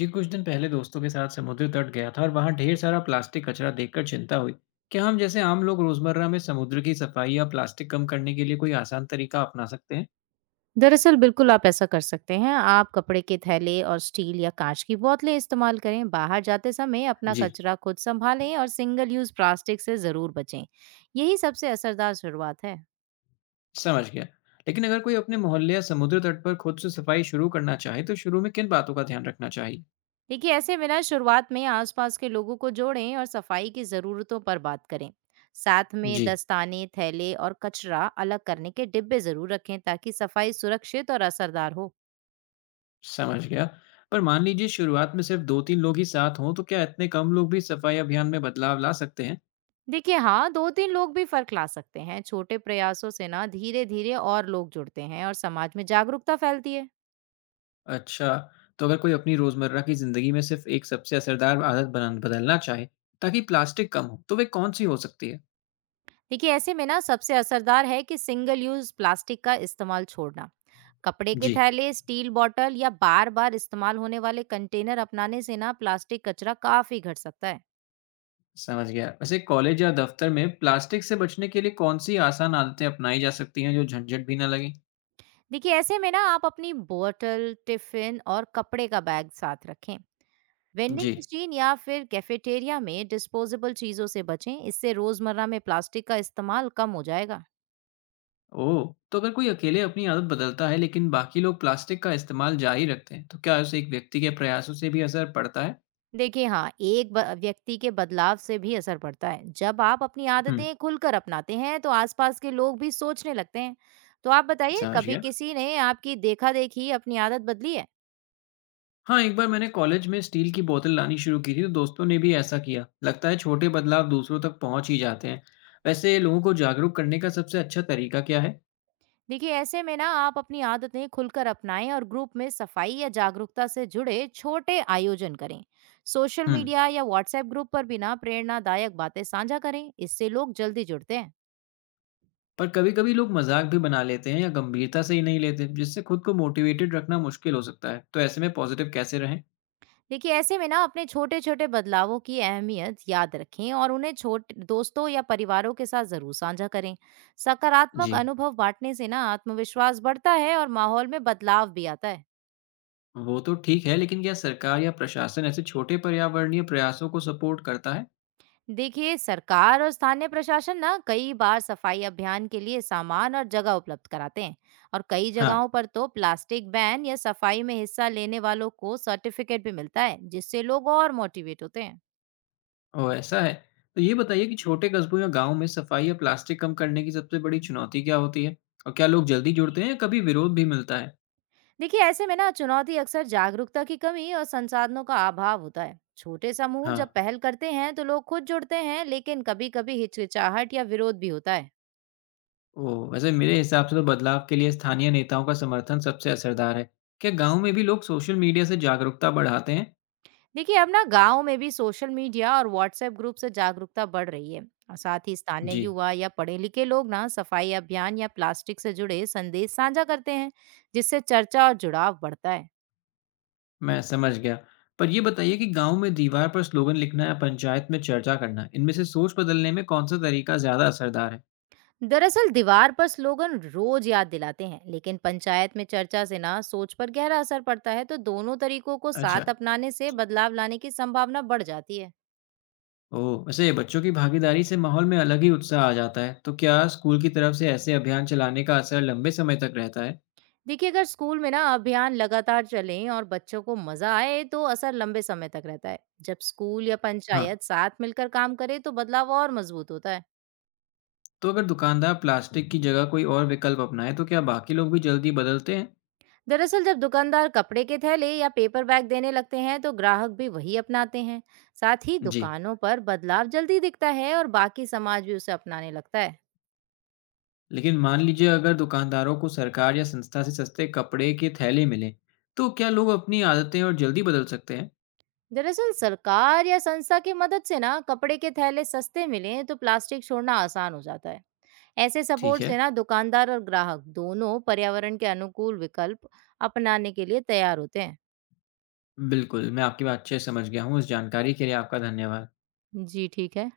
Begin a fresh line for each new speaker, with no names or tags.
जी, कुछ दिन पहले दोस्तों के साथ समुद्र तट गया था और वहाँ ढेर सारा प्लास्टिक कचरा देखकर चिंता हुई। क्या हम जैसे आम लोग रोजमर्रा में समुद्र की सफाई या प्लास्टिक कम करने के लिए कोई आसान तरीका अपना सकते हैं?
दरअसल बिल्कुल। आप ऐसा कर सकते हैं। आप कपड़े के थैले और स्टील या कांच की बोतलें इस्तेमाल करें। बाहर जाते समय अपना
जी,
कचरा खुद संभालें और सिंगल यूज प्लास्टिक से जरूर बचें। यही सबसे असरदार शुरुआत है।
समझ गया। लेकिन अगर कोई अपने मोहल्ले या समुद्र तट पर खुद से सफाई शुरू करना चाहे, तो शुरू में किन बातों का ध्यान रखना चाहिए?
देखिए, ऐसे में ना, शुरुआत में आसपास के लोगों को जोड़ें और सफाई की ज़रूरतों पर बात करें। साथ में
जी,
दस्ताने, थैले और कचरा अलग करने के डिब्बे जरूर रखें, ताकि सफाई सुरक्षित और असरदार हो।
समझ गया। पर मान लीजिए शुरुआत में सिर्फ दो तीन लोग ही साथ हों, तो क्या इतने कम लोग भी सफाई अभियान में बदलाव ला सकते हैं?
देखिए, हाँ, 2 3 लोग भी फर्क ला सकते हैं। छोटे प्रयासों से ना धीरे धीरे और लोग जुड़ते हैं और समाज में जागरूकता फैलती है।
अच्छा, तो अगर कोई अपनी रोज़मर्रा की ज़िंदगी में सिर्फ़ एक सबसे असरदार आदत बनान बदलना चाहे, ताकि प्लास्टिक कम हो, तो वे कौन-सी हो सकती है?
देखिए, ऐसे में ना, सबसे असरदार है कि सिंगल यूज प्लास्टिक का इस्तेमाल छोड़ना। कपड़े के
जी,
थैले, स्टील बॉटल या बार बार इस्तेमाल होने वाले कंटेनर अपनाने से ना प्लास्टिक कचरा काफी घट सकता है।
समझ गया। वैसे कॉलेज या दफ़्तर में प्लास्टिक से बचने के लिए कौन-सी आसान आदतें अपनाई जा सकती हैं, जो झंझट भी ना लगे?
देखिए, ऐसे में ना, आप अपनी बोतल, टिफिन और कपड़े का बैग साथ रखें। वेंडिंग
जी।
मशीन या फिर कैफेटेरिया में डिस्पोजेबल चीज़ों से बचें। इससे रोज़मर्रा में प्लास्टिक का इस्तेमाल कम हो जाएगा।
ओह! तो अगर कोई अकेले अपनी आदत बदलता है, लेकिन बाकी लोग प्लास्टिक का इस्तेमाल जारी रखते हैं, तो क्या उसे एक व्यक्ति के प्रयासों से भी असर पड़ता है?
देखिए, हाँ, एक व्यक्ति के बदलाव से भी असर पड़ता है। जब आप अपनी
हुँ,
आदतें खुलकर अपनाते हैं, तो आसपास के लोग भी सोचने लगते हैं। तो आप बताइए,
समझ
कभी
गया।
किसी ने आपकी देखा देखी अपनी आदत बदली है?
हाँ, एक बार मैंने कॉलेज में स्टील की बोतल लानी शुरू की थी, तो दोस्तों ने भी ऐसा किया। लगता है छोटे बदलाव दूसरों तक पहुंच ही जाते हैं। वैसे लोगों को जागरूक करने का सबसे अच्छा तरीका क्या है?
देखिए, ऐसे में ना, आप अपनी आदतें खुलकर अपनाएं और ग्रुप में सफाई या जागरूकता से जुड़े छोटे आयोजन करें। सोशल
हम्म,
मीडिया या व्हाट्सएप ग्रुप पर भी ना प्रेरणादायक बातें साझा करें। इससे लोग जल्दी जुड़ते हैं।
पर कभी कभी लोग मजाक भी बना लेते हैं या गंभीरता से ही नहीं लेते, जिससे खुद को मोटिवेटेड रखना मुश्किल हो सकता है। तो ऐसे में पॉजिटिव कैसे रहें?
देखिए, ऐसे में ना, अपने छोटे छोटे बदलावों की अहमियत याद रखें और उन्हें छोटे दोस्तों या परिवारों के साथ जरूर साझा करें। सकारात्मक
जी,
अनुभव बांटने से ना आत्मविश्वास बढ़ता है और माहौल में बदलाव भी आता है।
वो तो ठीक है, लेकिन क्या सरकार या प्रशासन ऐसे छोटे पर्यावरणीय प्रयासों को सपोर्ट करता है?
देखिए, सरकार और स्थानीय प्रशासन ना कई बार सफाई अभियान के लिए सामान और जगह उपलब्ध कराते हैं। और कई
हाँ।
जगहों पर तो प्लास्टिक बैन या सफाई में हिस्सा लेने वालों को सर्टिफिकेट भी मिलता है, जिससे लोग और मोटिवेट होते हैं।
ओह! ऐसा है। तो ये बताइए कि छोटे कस्बों या गाँव में सफाई या प्लास्टिक कम करने की सबसे बड़ी चुनौती क्या होती है? और क्या लोग जल्दी जुड़ते हैं या कभी विरोध भी मिलता है?
देखिए, ऐसे में ना, चुनौती अक्सर जागरूकता की कमी और संसाधनों का अभाव होता है। छोटे समूह
हाँ।
जब पहल करते हैं तो लोग खुद जुड़ते हैं, लेकिन कभी कभी हिचकिचाहट या विरोध भी होता है।
ओह! वैसे मेरे हिसाब से तो बदलाव के लिए स्थानीय नेताओं का समर्थन सबसे असरदार है। क्या गाँव में भी लोग सोशल मीडिया से जागरूकता बढ़ाते हैं?
देखिए, अब ना गांव में भी सोशल मीडिया और व्हाट्सएप ग्रुप से जागरूकता बढ़ रही है। और साथ ही स्थानीय
जी,
युवा या पढ़े लिखे लोग ना सफाई अभियान या प्लास्टिक से जुड़े संदेश साझा करते हैं, जिससे चर्चा और जुड़ाव बढ़ता है।
मैं समझ गया। पर ये बताइए कि गाँव में दीवार पर स्लोगन लिखना या पंचायत में चर्चा करना, इनमें से सोच बदलने में कौन सा तरीका ज़्यादा असरदार है?
दरअसल दीवार पर स्लोगन रोज याद दिलाते हैं, लेकिन पंचायत में चर्चा से ना सोच पर गहरा असर पड़ता है। तो दोनों तरीकों को
अच्छा।
साथ अपनाने से बदलाव लाने की संभावना बढ़ जाती है।
ओह! वैसे बच्चों की भागीदारी से माहौल में अलग ही उत्साह आ जाता है। तो क्या स्कूल की तरफ से ऐसे अभियान चलाने का असर लंबे समय तक रहता है?
देखिए, अगर स्कूल में ना अभियान लगातार चलें और बच्चों को मजा आए, तो असर लंबे समय तक रहता है। जब स्कूल या
हाँ,
पंचायत साथ मिलकर काम करे, तो बदलाव और मजबूत होता है।
तो अगर दुकानदार प्लास्टिक की जगह कोई और विकल्प अपनाएँ, तो क्या बाकी लोग भी जल्दी बदलते हैं?
दरअसल जब दुकानदार कपड़े के थैले या पेपर बैग देने लगते हैं, तो ग्राहक भी वही अपनाते हैं। साथ ही
जी,
दुकानों पर बदलाव जल्दी दिखता है और बाकी समाज भी उसे अपनाने लगता है।
लेकिन मान लीजिए अगर दुकानदारों को सरकार या संस्था से सस्ते कपड़े के थैले मिलें, तो क्या लोग अपनी आदतें और जल्दी बदल सकते हैं?
दरअसल सरकार या संस्था की मदद से ना कपड़े के थैले सस्ते मिलें, तो प्लास्टिक छोड़ना आसान हो जाता है। ऐसे
ठीक
सपोर्ट से
है,
ना दुकानदार और ग्राहक दोनों पर्यावरण के अनुकूल विकल्प अपनाने के लिए तैयार होते हैं।
बिल्कुल, मैं आपकी बात अच्छे से समझ गया हूँ। इस जानकारी के लिए आपका धन्यवाद।
जी, ठीक है।